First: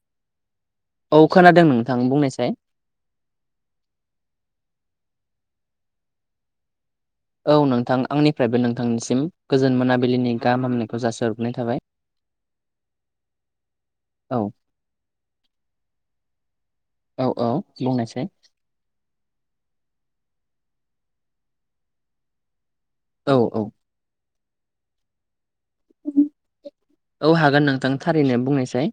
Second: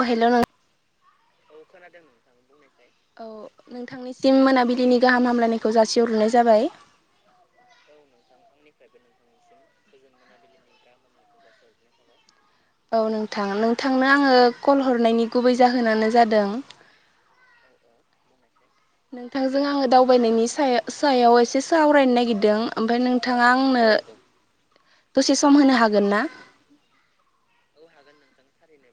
अ हेल' नों औ खोनादों नोंथां बुंनायसाय। औ नोंथांनिसिम मोनाबिलिनि गाहाम हामलायनायखौ जासिहरग्रोनाय जाबाय। औ नोंथां आंनिफ्रायबो नोंथांनिसिम गोजोन मोनाबिलिनि गाहामनायखौ जासोहरग्रोननाय थाबाय। औ नोंथां नोंथांनो आङो औ कल हरनायनि गुबै जाहोनानो जादों। औ औ बुंनायसै। नोंथांजों आङो दावबायनायनि सायाव सायाव एसे सा सावरायनो नागिरदों ओमफफ्राय औ नोंथाङा औ आंनो दसे सम होनो हागोन ना। औ हागोन नोंथां थारैनो बुंनोसै।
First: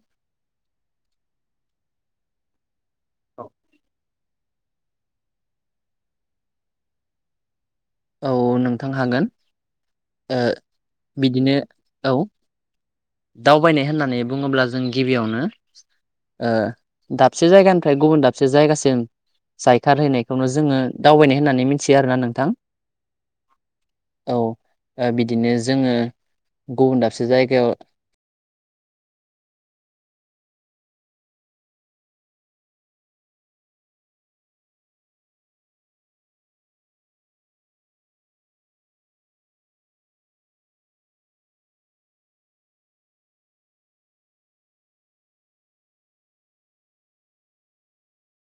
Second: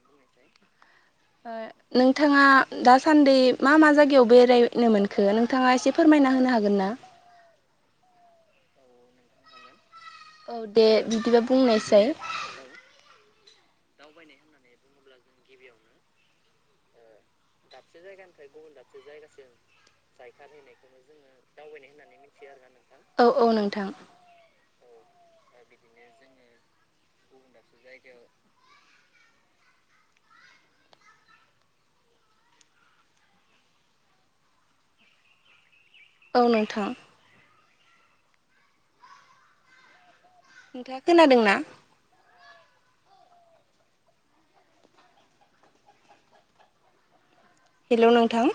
नोंथाङा दासान्दि मा मा जायगायाव बेराय नो मोनखो नोंथाङा एसे फोरमायना होनो हागोन ना। औ नोंथां हागोन औ दे बिदिबा बिदिनो बुंनायसाय औ। दावबायनाय होननानै बुङोब्ला जों गिबियावनो ओ। दाबसे जायगानिफ्राय गुबुन दाबसे जायगासिम जायखारहैनायखौनो जोङो दावबायनाय होननानै मिथियो आरोना नों औ औ नोंथां। औ बिदिनो जोङो गुबुन दाबसे जायगायाव। औ नोंथां नोंथाङा खोनादों ना। हेल' नोंथां।